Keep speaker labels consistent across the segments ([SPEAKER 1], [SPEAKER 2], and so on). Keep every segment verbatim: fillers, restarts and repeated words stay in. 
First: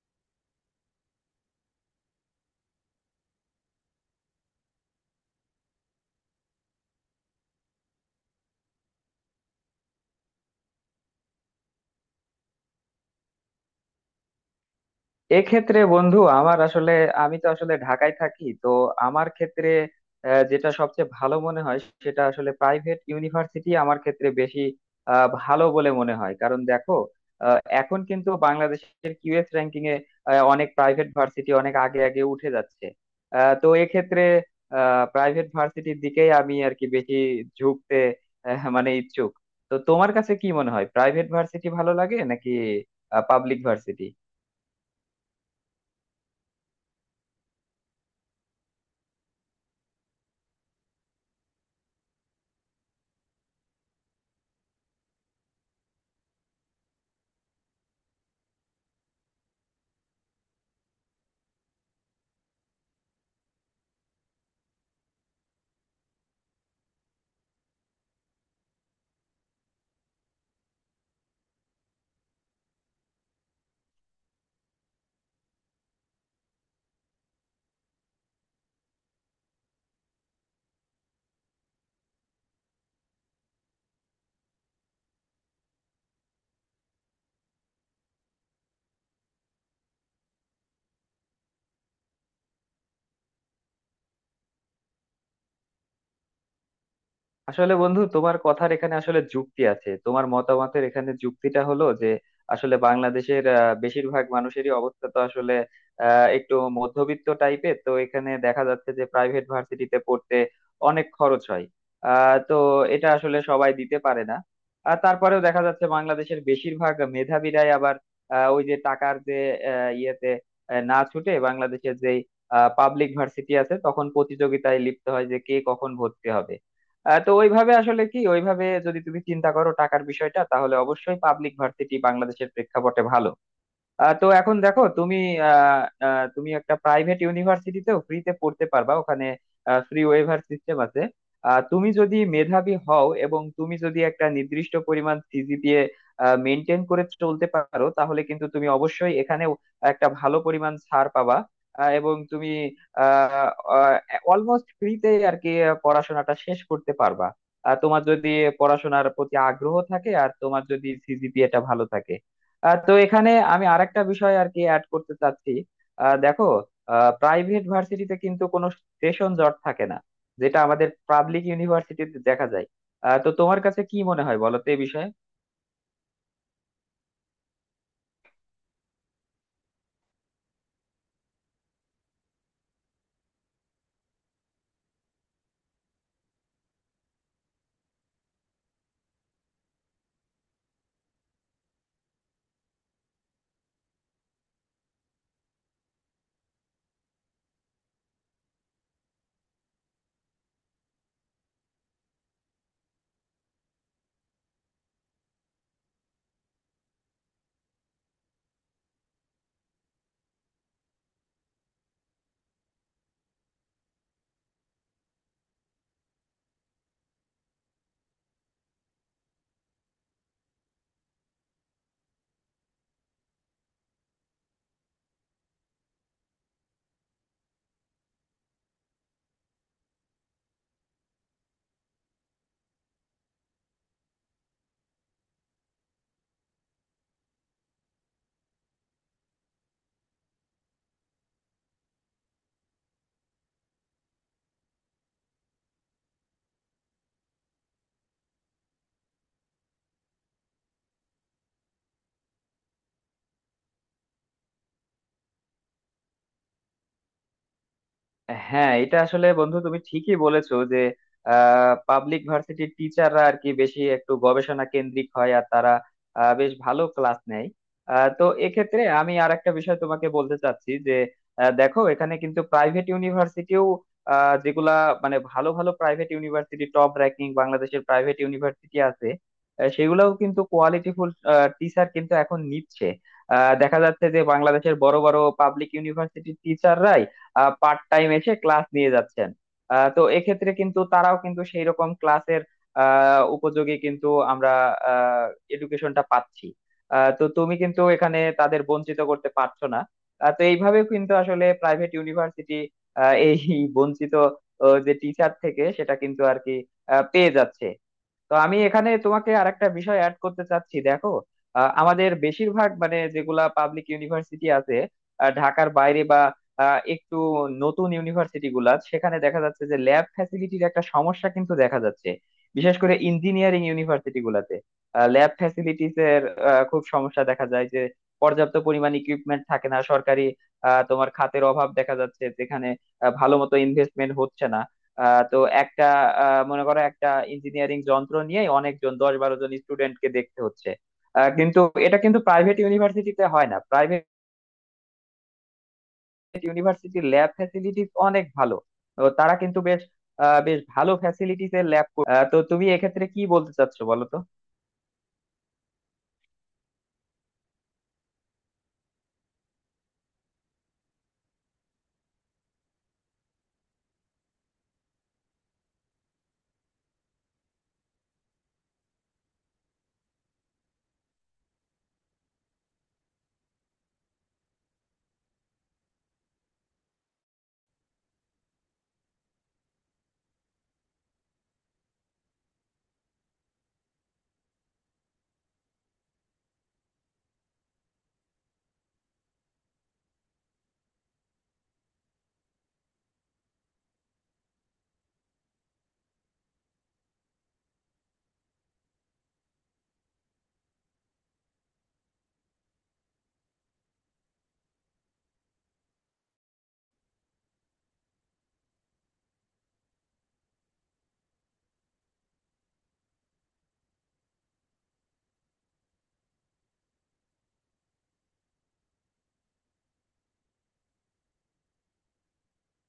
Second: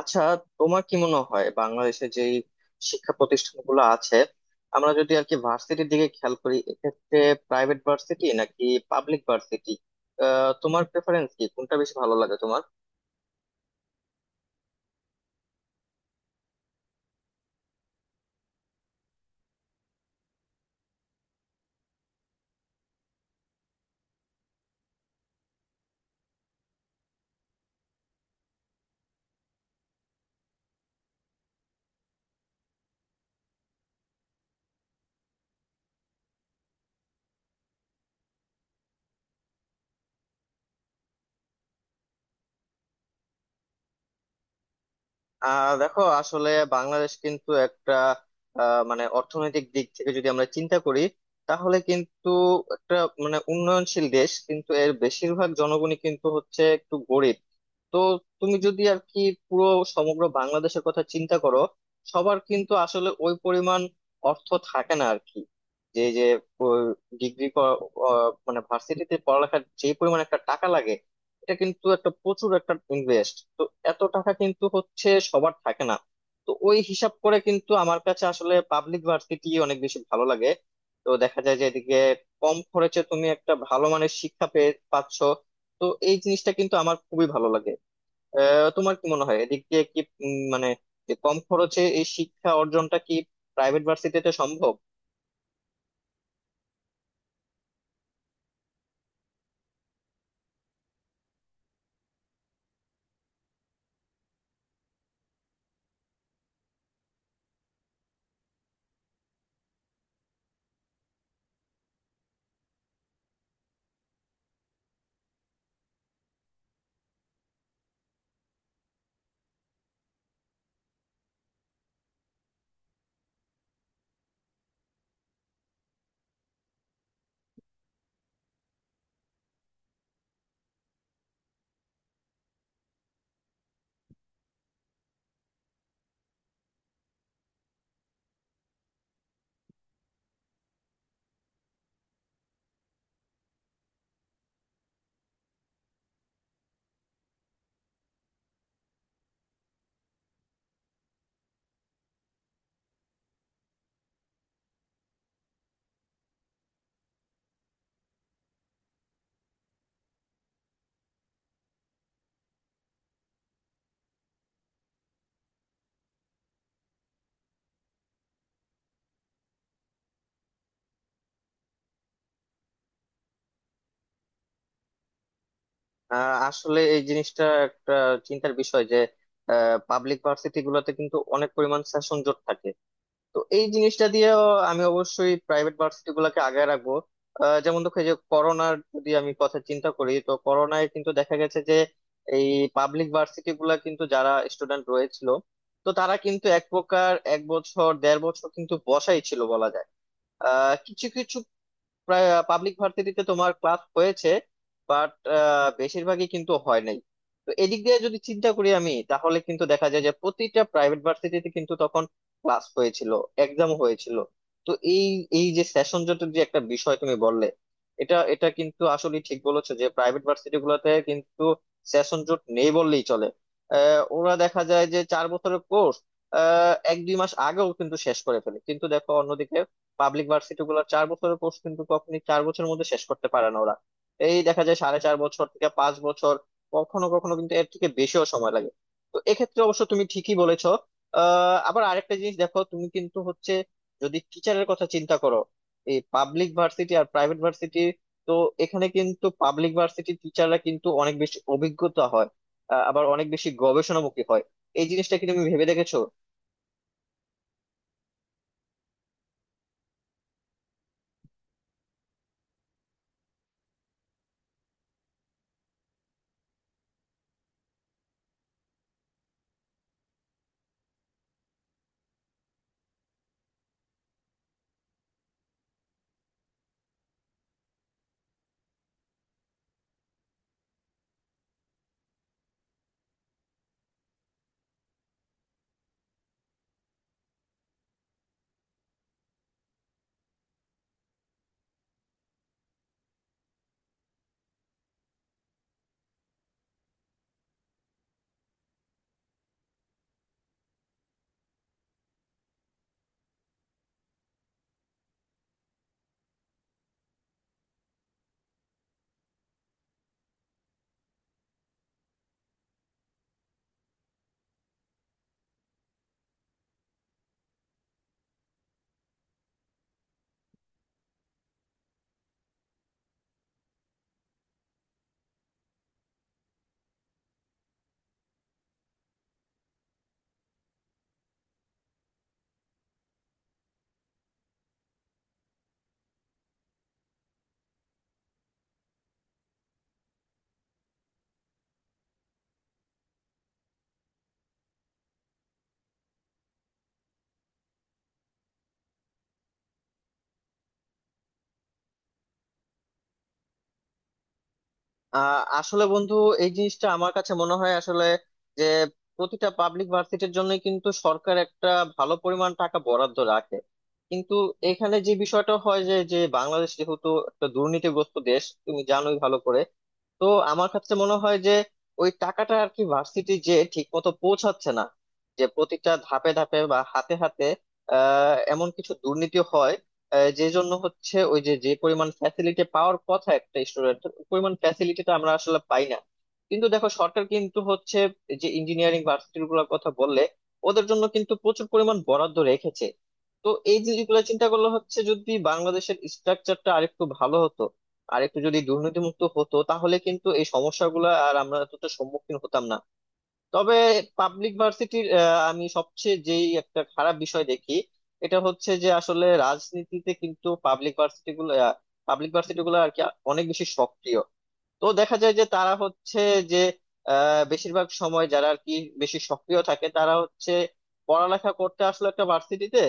[SPEAKER 1] আচ্ছা, তোমার কি মনে হয় বাংলাদেশে যে শিক্ষা প্রতিষ্ঠানগুলো আছে, আমরা যদি আর কি ভার্সিটির দিকে খেয়াল করি, এক্ষেত্রে প্রাইভেট ভার্সিটি নাকি পাবলিক ভার্সিটি তোমার প্রেফারেন্স, কি কোনটা বেশি ভালো লাগে তোমার?
[SPEAKER 2] এক্ষেত্রে বন্ধু আমার আসলে আমি তো আসলে ঢাকায় থাকি, তো আমার ক্ষেত্রে আহ, যেটা সবচেয়ে ভালো মনে হয় সেটা আসলে প্রাইভেট ইউনিভার্সিটি আমার ক্ষেত্রে বেশি আহ, ভালো বলে মনে হয়। কারণ দেখো, আহ, এখন কিন্তু বাংলাদেশের কিউ এস র্যাঙ্কিং এ আহ, অনেক প্রাইভেট ভার্সিটি অনেক আগে আগে উঠে যাচ্ছে। আহ, তো এক্ষেত্রে প্রাইভেট ভার্সিটির দিকেই আমি আর কি বেশি ঝুঁকতে আহ, মানে ইচ্ছুক। তো তোমার কাছে কি মনে হয়, প্রাইভেট ভার্সিটি ভালো লাগে নাকি পাবলিক ভার্সিটি?
[SPEAKER 1] আহ দেখো, আসলে বাংলাদেশ কিন্তু একটা আহ, মানে অর্থনৈতিক দিক থেকে যদি আমরা চিন্তা করি তাহলে কিন্তু একটা, মানে উন্নয়নশীল দেশ, কিন্তু এর বেশিরভাগ জনগণই কিন্তু হচ্ছে একটু গরিব। তো তুমি যদি আর কি পুরো সমগ্র বাংলাদেশের কথা চিন্তা করো, সবার কিন্তু আসলে ওই পরিমাণ অর্থ থাকে না আর কি। যে যে ডিগ্রি, মানে ভার্সিটিতে পড়ালেখার যে পরিমাণ একটা টাকা লাগে, এটা কিন্তু একটা প্রচুর একটা ইনভেস্ট। তো এত টাকা কিন্তু হচ্ছে সবার থাকে না। তো ওই হিসাব করে কিন্তু আমার কাছে আসলে পাবলিক ভার্সিটি অনেক বেশি ভালো লাগে। তো দেখা যায় যে এদিকে কম খরচে তুমি একটা ভালো মানের শিক্ষা পেয়ে পাচ্ছ। তো এই জিনিসটা কিন্তু আমার খুবই ভালো লাগে। আহ, তোমার কি মনে হয় এদিক দিয়ে কি, উম, মানে যে কম খরচে এই শিক্ষা অর্জনটা কি প্রাইভেট ভার্সিটিতে সম্ভব?
[SPEAKER 2] আসলে বন্ধু তোমার কথার এখানে আসলে যুক্তি আছে, তোমার মতামতের এখানে যুক্তিটা হলো যে আসলে বাংলাদেশের আহ, বেশিরভাগ মানুষেরই অবস্থা তো আসলে আহ, একটু মধ্যবিত্ত টাইপের। তো এখানে দেখা যাচ্ছে যে প্রাইভেট ভার্সিটিতে পড়তে অনেক খরচ হয়। আহ তো এটা আসলে সবাই দিতে পারে না। আর তারপরেও দেখা যাচ্ছে বাংলাদেশের বেশিরভাগ মেধাবীরাই আবার আহ, ওই যে টাকার যে আহ, ইয়েতে আহ, না ছুটে বাংলাদেশের যে পাবলিক ভার্সিটি আছে তখন প্রতিযোগিতায় লিপ্ত হয় যে কে কখন ভর্তি হবে। আহ, তো ওইভাবে আসলে কি, ওইভাবে যদি তুমি চিন্তা করো টাকার বিষয়টা, তাহলে অবশ্যই পাবলিক ভার্সিটি বাংলাদেশের প্রেক্ষাপটে ভালো। আহ, তো এখন দেখো তুমি, আহ, আহ, তুমি একটা প্রাইভেট ইউনিভার্সিটিতেও ফ্রিতে পড়তে পারবা। ওখানে ফ্রি ওয়েভার সিস্টেম আছে। আহ, তুমি যদি মেধাবী হও এবং তুমি যদি একটা নির্দিষ্ট পরিমাণ C G P A maintain করে চলতে পারো, তাহলে কিন্তু তুমি অবশ্যই এখানেও একটা ভালো পরিমাণ ছাড় পাবা। আহ, এবং তুমি অলমোস্ট ফ্রিতে আর কি পড়াশোনাটা শেষ করতে পারবা, আর তোমার যদি পড়াশোনার প্রতি আগ্রহ থাকে আর তোমার যদি সি জি পি এটা ভালো থাকে। আহ, তো এখানে আমি আরেকটা বিষয় আর কি অ্যাড করতে চাচ্ছি। আহ, দেখো, প্রাইভেট ভার্সিটিতে কিন্তু কোনো সেশন জট থাকে না, যেটা আমাদের পাবলিক ইউনিভার্সিটিতে দেখা যায়। আহ, তো তোমার কাছে কি মনে হয় বলো তো এই বিষয়ে?
[SPEAKER 1] আহ, আসলে এই জিনিসটা একটা চিন্তার বিষয় যে পাবলিক ভার্সিটি গুলোতে কিন্তু অনেক পরিমাণ সেশন জট থাকে। তো এই জিনিসটা দিয়েও আমি অবশ্যই প্রাইভেট ভার্সিটি গুলাকে আগায় রাখবো। আহ, যেমন দেখো, এই যে করোনার যদি আমি কথা চিন্তা করি, তো করোনায় কিন্তু দেখা গেছে যে এই পাবলিক ভার্সিটি গুলা কিন্তু যারা স্টুডেন্ট রয়েছিল, তো তারা কিন্তু এক প্রকার এক বছর দেড় বছর কিন্তু বসাই ছিল বলা যায়। আহ কিছু কিছু প্রায় পাবলিক ভার্সিটিতে তোমার ক্লাস হয়েছে, বাট বেশিরভাগই কিন্তু হয় নাই। তো এদিক দিয়ে যদি চিন্তা করি আমি, তাহলে কিন্তু দেখা যায় যে প্রতিটা প্রাইভেট ভার্সিটিতে কিন্তু তখন ক্লাস হয়েছিল, এক্সাম হয়েছিল। তো এই এই যে সেশন জট যে একটা বিষয় তুমি বললে, এটা এটা কিন্তু আসলে ঠিক বলেছো যে প্রাইভেট ভার্সিটি গুলোতে কিন্তু সেশন জট নেই বললেই চলে। আহ, ওরা দেখা যায় যে চার বছরের কোর্স এক দুই মাস আগেও কিন্তু শেষ করে ফেলে, কিন্তু দেখো অন্যদিকে পাবলিক ভার্সিটি গুলো চার বছরের কোর্স কিন্তু কখনই চার বছরের মধ্যে শেষ করতে পারে না ওরা। এই দেখা যায় সাড়ে চার বছর থেকে পাঁচ বছর, কখনো কখনো কিন্তু এর থেকে বেশিও সময় লাগে। তো এক্ষেত্রে অবশ্য তুমি ঠিকই বলেছো। আহ আবার আরেকটা জিনিস দেখো, তুমি কিন্তু হচ্ছে যদি টিচারের কথা চিন্তা করো, এই পাবলিক ভার্সিটি আর প্রাইভেট ভার্সিটি, তো এখানে কিন্তু পাবলিক ভার্সিটি টিচাররা কিন্তু অনেক বেশি অভিজ্ঞতা হয়। আহ, আবার অনেক বেশি গবেষণামুখী হয়। এই জিনিসটা কি তুমি ভেবে দেখেছো?
[SPEAKER 2] হ্যাঁ, এটা আসলে বন্ধু তুমি ঠিকই বলেছো যে পাবলিক ভার্সিটির টিচাররা আর কি বেশি একটু গবেষণা কেন্দ্রিক হয় আর তারা আহ, বেশ ভালো ক্লাস নেয়। আহ, তো এক্ষেত্রে আমি আর একটা বিষয় তোমাকে বলতে চাচ্ছি যে আহ, দেখো, এখানে কিন্তু প্রাইভেট ইউনিভার্সিটিও যেগুলা মানে ভালো ভালো প্রাইভেট ইউনিভার্সিটি, টপ র্যাঙ্কিং বাংলাদেশের প্রাইভেট ইউনিভার্সিটি আছে, আহ, সেগুলাও কিন্তু কোয়ালিটিফুল টিচার কিন্তু এখন নিচ্ছে। আহ, দেখা যাচ্ছে যে বাংলাদেশের বড় বড় পাবলিক ইউনিভার্সিটির টিচাররাই পার্ট টাইম এসে ক্লাস নিয়ে যাচ্ছেন। আহ, তো এক্ষেত্রে কিন্তু তারাও কিন্তু সেই রকম ক্লাসের আহ, উপযোগী কিন্তু আমরা এডুকেশনটা পাচ্ছি। আহ, তো তুমি কিন্তু এখানে তাদের বঞ্চিত করতে পারছো না। আহ, তো এইভাবেও কিন্তু আসলে প্রাইভেট ইউনিভার্সিটি এই বঞ্চিত ও যে টিচার থেকে সেটা কিন্তু আর কি আহ, পেয়ে যাচ্ছে। তো আমি এখানে তোমাকে আরেকটা বিষয় অ্যাড করতে চাচ্ছি দেখো, আহ, আমাদের বেশিরভাগ মানে যেগুলা পাবলিক ইউনিভার্সিটি আছে আহ, ঢাকার বাইরে বা আহ, একটু নতুন ইউনিভার্সিটি গুলা, সেখানে দেখা যাচ্ছে যে ল্যাব ফ্যাসিলিটির একটা সমস্যা কিন্তু দেখা যাচ্ছে, বিশেষ করে ইঞ্জিনিয়ারিং ইউনিভার্সিটি গুলাতে ল্যাব ফ্যাসিলিটিস এর আহ, খুব সমস্যা দেখা যায় যে পর্যাপ্ত পরিমাণ ইকুইপমেন্ট থাকে না। সরকারি আহ, তোমার খাতের অভাব দেখা যাচ্ছে, যেখানে আহ, ভালো মতো ইনভেস্টমেন্ট হচ্ছে না। আহ তো একটা আহ মনে করো একটা ইঞ্জিনিয়ারিং যন্ত্র নিয়ে অনেকজন দশ বারো জন স্টুডেন্টকে দেখতে হচ্ছে। আহ কিন্তু এটা কিন্তু প্রাইভেট ইউনিভার্সিটিতে হয় না। প্রাইভেট ইউনিভার্সিটির ল্যাব ফ্যাসিলিটিস অনেক ভালো, তো তারা কিন্তু বেশ আহ বেশ ভালো ফ্যাসিলিটিস এর ল্যাব। তো তুমি এক্ষেত্রে কি বলতে চাচ্ছো বলো তো?
[SPEAKER 1] আহ আসলে বন্ধু, এই জিনিসটা আমার কাছে মনে হয় আসলে যে প্রতিটা পাবলিক ভার্সিটির জন্য কিন্তু সরকার একটা ভালো পরিমাণ টাকা বরাদ্দ রাখে, কিন্তু এখানে যে বিষয়টা হয় যে যে বাংলাদেশ যেহেতু একটা দুর্নীতিগ্রস্ত দেশ, তুমি জানোই ভালো করে। তো আমার কাছে মনে হয় যে ওই টাকাটা আর কি ভার্সিটি যে ঠিক মতো পৌঁছাচ্ছে না, যে প্রতিটা ধাপে ধাপে বা হাতে হাতে আহ এমন কিছু দুর্নীতি হয়, আহ, যে জন্য হচ্ছে ওই যে যে পরিমাণ ফ্যাসিলিটি পাওয়ার কথা একটা স্টুডেন্টের, পরিমাণ ফ্যাসিলিটিটা আমরা আসলে পাই না। কিন্তু দেখো সরকার কিন্তু হচ্ছে যে ইঞ্জিনিয়ারিং ভার্সিটি গুলোর কথা বললে, ওদের জন্য কিন্তু প্রচুর পরিমাণ বরাদ্দ রেখেছে। তো এই জিনিসগুলো চিন্তা করলে হচ্ছে যদি বাংলাদেশের স্ট্রাকচারটা আরেকটু ভালো হতো, আরেকটু যদি দুর্নীতিমুক্ত হতো, তাহলে কিন্তু এই সমস্যাগুলো আর আমরা এতটা সম্মুখীন হতাম না। তবে পাবলিক ভার্সিটির আমি সবচেয়ে যেই একটা খারাপ বিষয় দেখি, এটা হচ্ছে যে আসলে রাজনীতিতে কিন্তু পাবলিক ভার্সিটি গুলো পাবলিক ভার্সিটি গুলো আর কি অনেক বেশি সক্রিয়। তো দেখা যায় যে তারা হচ্ছে যে আহ, বেশিরভাগ সময় যারা আর কি বেশি সক্রিয় থাকে তারা হচ্ছে পড়ালেখা করতে আসলো একটা ভার্সিটিতে,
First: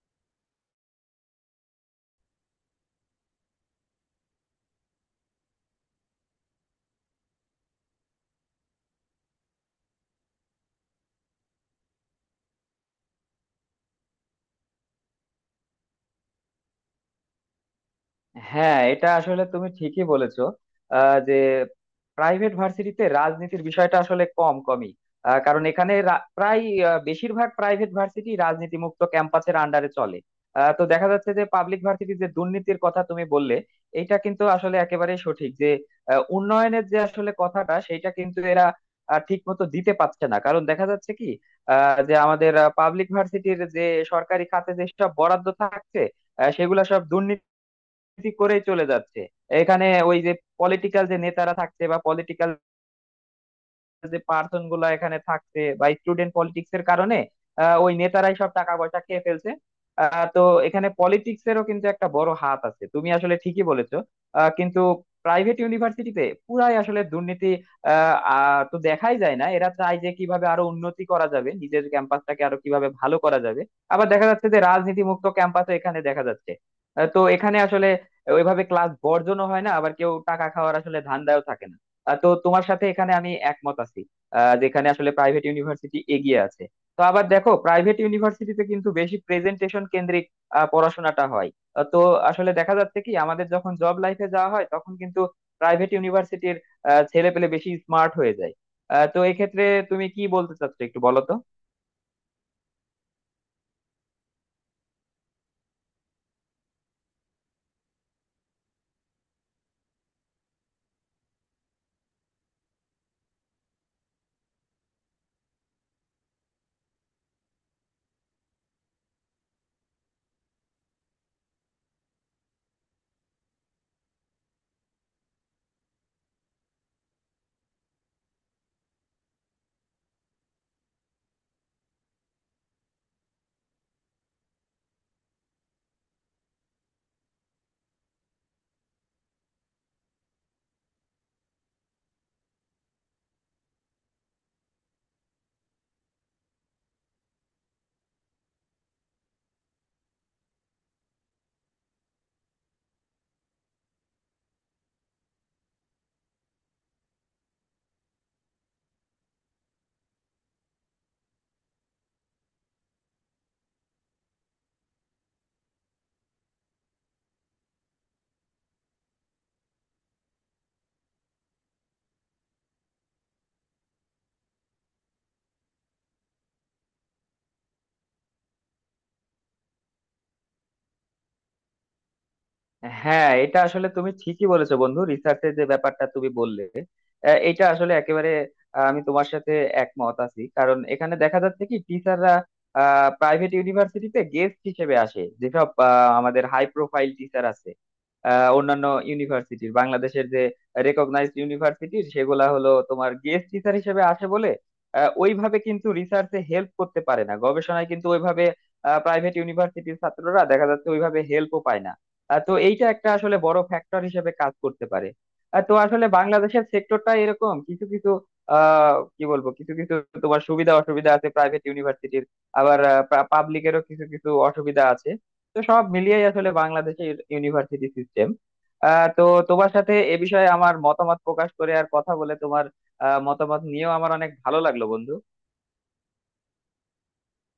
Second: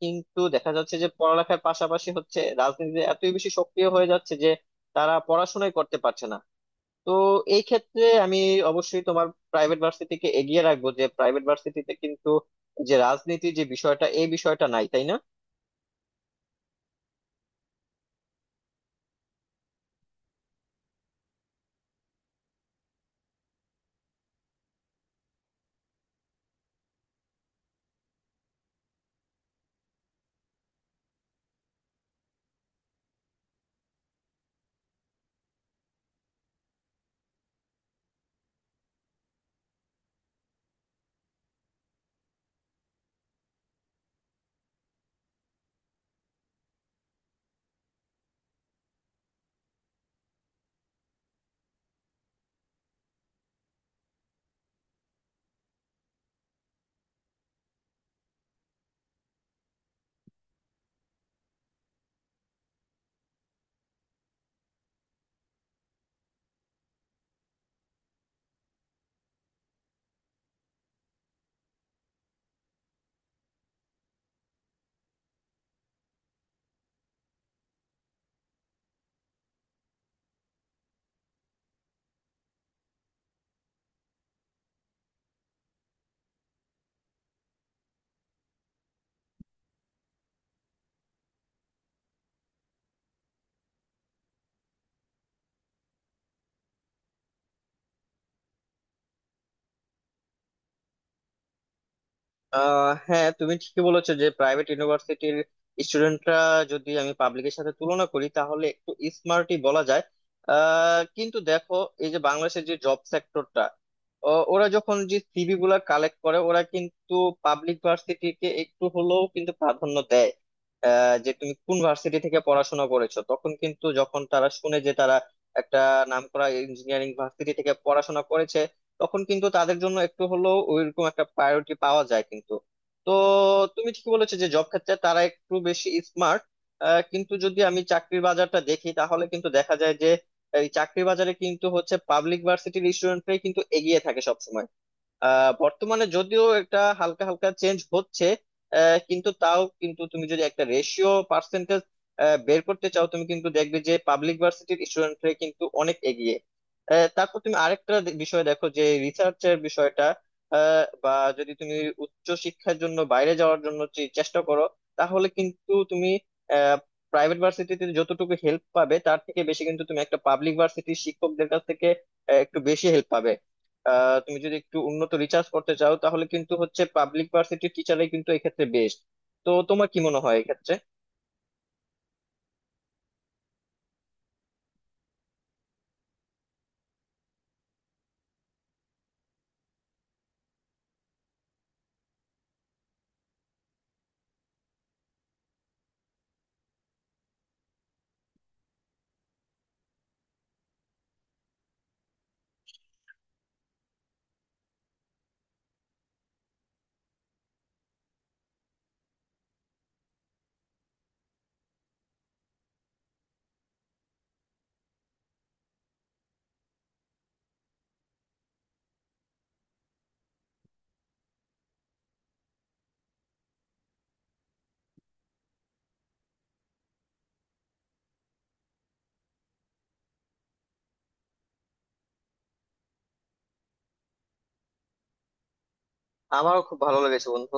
[SPEAKER 1] কিন্তু দেখা যাচ্ছে যে পড়ালেখার পাশাপাশি হচ্ছে রাজনীতিতে এতই বেশি সক্রিয় হয়ে যাচ্ছে যে তারা পড়াশোনাই করতে পারছে না। তো এই ক্ষেত্রে আমি অবশ্যই তোমার প্রাইভেট ভার্সিটিকে এগিয়ে রাখবো যে প্রাইভেট ভার্সিটিতে কিন্তু যে রাজনীতি যে বিষয়টা, এই বিষয়টা নাই, তাই না?
[SPEAKER 2] হ্যাঁ, এটা আসলে তুমি ঠিকই বলেছো। আহ, যে প্রাইভেট ভার্সিটিতে রাজনীতির বিষয়টা আসলে কম কমই। আহ, কারণ এখানে রা- প্রায় আহ, বেশিরভাগ প্রাইভেট ভার্সিটি রাজনীতি মুক্ত ক্যাম্পাসের আন্ডারে চলে। আহ, তো দেখা যাচ্ছে যে পাবলিক ভার্সিটির যে দুর্নীতির কথা তুমি বললে, এটা কিন্তু আসলে একেবারে সঠিক। যে আহ, উন্নয়নের যে আসলে কথাটা, সেটা কিন্তু এরা ঠিক মতো দিতে পারছে না, কারণ দেখা যাচ্ছে কি আহ, যে আমাদের পাবলিক ভার্সিটির যে সরকারি খাতে যেসব বরাদ্দ থাকছে, আহ, সেগুলা সব দুর্নীতি রাজনীতি করেই চলে যাচ্ছে। এখানে ওই যে পলিটিক্যাল যে নেতারা থাকছে বা পলিটিক্যাল যে পার্সন গুলা এখানে থাকছে বা স্টুডেন্ট পলিটিক্স এর কারণে আহ, ওই নেতারাই সব টাকা পয়সা খেয়ে ফেলছে। আহ, তো এখানে পলিটিক্স এরও কিন্তু একটা বড় হাত আছে, তুমি আসলে ঠিকই বলেছো। আহ, কিন্তু প্রাইভেট ইউনিভার্সিটিতে পুরাই আসলে দুর্নীতি আহ আহ, তো দেখাই যায় না। এরা চায় যে কিভাবে আরো উন্নতি করা যাবে, নিজের ক্যাম্পাসটাকে আরো কিভাবে ভালো করা যাবে। আবার দেখা যাচ্ছে যে রাজনীতি মুক্ত ক্যাম্পাসও এখানে দেখা যাচ্ছে। আহ, তো এখানে আসলে ওইভাবে ক্লাস বর্জনও হয় না, আবার কেউ টাকা খাওয়ার আসলে ধান্দাও থাকে না। আহ, তো তোমার সাথে এখানে আমি একমত আছি আহ, যেখানে আসলে প্রাইভেট ইউনিভার্সিটি এগিয়ে আছে। তো আবার দেখো, প্রাইভেট ইউনিভার্সিটিতে কিন্তু বেশি প্রেজেন্টেশন কেন্দ্রিক আহ, পড়াশোনাটা হয়। আহ, তো আসলে দেখা যাচ্ছে কি আমাদের যখন জব লাইফে যাওয়া হয় তখন কিন্তু প্রাইভেট ইউনিভার্সিটির ছেলে পেলে বেশি স্মার্ট হয়ে যায়। আহ, তো এক্ষেত্রে তুমি কি বলতে চাচ্ছো একটু বলো তো?
[SPEAKER 1] আহ হ্যাঁ, তুমি ঠিকই বলেছো যে প্রাইভেট ইউনিভার্সিটির স্টুডেন্টরা, যদি আমি পাবলিকের সাথে তুলনা করি, তাহলে একটু স্মার্টই বলা যায়। আহ, কিন্তু দেখো, এই যে বাংলাদেশের যে জব সেক্টরটা, ওরা যখন যে সিভি গুলা কালেক্ট করে ওরা কিন্তু পাবলিক ভার্সিটিকে একটু হলেও কিন্তু প্রাধান্য দেয়। আহ, যে তুমি কোন ভার্সিটি থেকে পড়াশোনা করেছো, তখন কিন্তু যখন তারা শুনে যে তারা একটা নামকরা ইঞ্জিনিয়ারিং ভার্সিটি থেকে পড়াশোনা করেছে, তখন কিন্তু তাদের জন্য একটু হলেও ওইরকম একটা প্রায়োরিটি পাওয়া যায় কিন্তু। তো তুমি ঠিকই বলেছো যে জব ক্ষেত্রে তারা একটু বেশি স্মার্ট, কিন্তু যদি আমি চাকরির বাজারটা দেখি তাহলে কিন্তু দেখা যায় যে এই চাকরির বাজারে কিন্তু হচ্ছে পাবলিক ভার্সিটির স্টুডেন্টরাই কিন্তু এগিয়ে থাকে সবসময়। আহ বর্তমানে যদিও একটা হালকা হালকা চেঞ্জ হচ্ছে, আহ, কিন্তু তাও কিন্তু তুমি যদি একটা রেশিও পার্সেন্টেজ বের করতে চাও, তুমি কিন্তু দেখবে যে পাবলিক ভার্সিটির স্টুডেন্টরা কিন্তু অনেক এগিয়ে। আহ, তারপর তুমি আরেকটা দে- বিষয় দেখো, যে রিসার্চের বিষয়টা, আহ, বা যদি তুমি উচ্চ শিক্ষার জন্য বাইরে যাওয়ার জন্য চে- চেষ্টা করো, তাহলে কিন্তু তুমি প্রাইভেট ভার্সিটিতে যতটুকু হেল্প পাবে তার থেকে বেশি কিন্তু তুমি একটা পাবলিক ভার্সিটির শিক্ষকদের কাছ থেকে আহ, একটু বেশি হেল্প পাবে। আহ, তুমি যদি একটু উন্নত রিসার্চ করতে চাও, তাহলে কিন্তু হচ্ছে পাবলিক ভার্সিটির টিচারই কিন্তু এক্ষেত্রে বেস্ট। তো তোমার কি মনে হয় এক্ষেত্রে?
[SPEAKER 2] হ্যাঁ, এটা আসলে তুমি ঠিকই বলেছো বন্ধু, রিসার্চের যে ব্যাপারটা তুমি বললে আহ, এটা আসলে একেবারে আহ, আমি তোমার সাথে একমত আছি। কারণ এখানে দেখা যাচ্ছে কি টিচাররা প্রাইভেট ইউনিভার্সিটিতে গেস্ট হিসেবে আসে, যেসব আহ, আমাদের হাই প্রোফাইল টিচার আছে আহ, অন্যান্য ইউনিভার্সিটির, বাংলাদেশের যে রেকগনাইজড ইউনিভার্সিটির, সেগুলা হলো তোমার গেস্ট টিচার হিসেবে আসে বলে আহ, ওইভাবে কিন্তু রিসার্চে হেল্প করতে পারে না, গবেষণায় কিন্তু ওইভাবে প্রাইভেট ইউনিভার্সিটির ছাত্ররা দেখা যাচ্ছে ওইভাবে হেল্পও পায় না। আহ তো এইটা একটা আসলে বড় ফ্যাক্টর হিসেবে কাজ করতে পারে। আহ তো আসলে বাংলাদেশের সেক্টরটা এরকম কিছু কিছু আহ কি বলবো, কিছু কিছু তোমার সুবিধা অসুবিধা আছে প্রাইভেট ইউনিভার্সিটির, আবার পাবলিকেরও কিছু কিছু অসুবিধা আছে। তো সব মিলিয়েই আসলে বাংলাদেশের ইউনিভার্সিটি সিস্টেম। আহ তো তোমার সাথে এ বিষয়ে আমার মতামত প্রকাশ করে আর কথা বলে তোমার আহ মতামত নিয়েও আমার অনেক ভালো লাগলো বন্ধু।
[SPEAKER 1] আমারও খুব ভালো লেগেছে বন্ধু।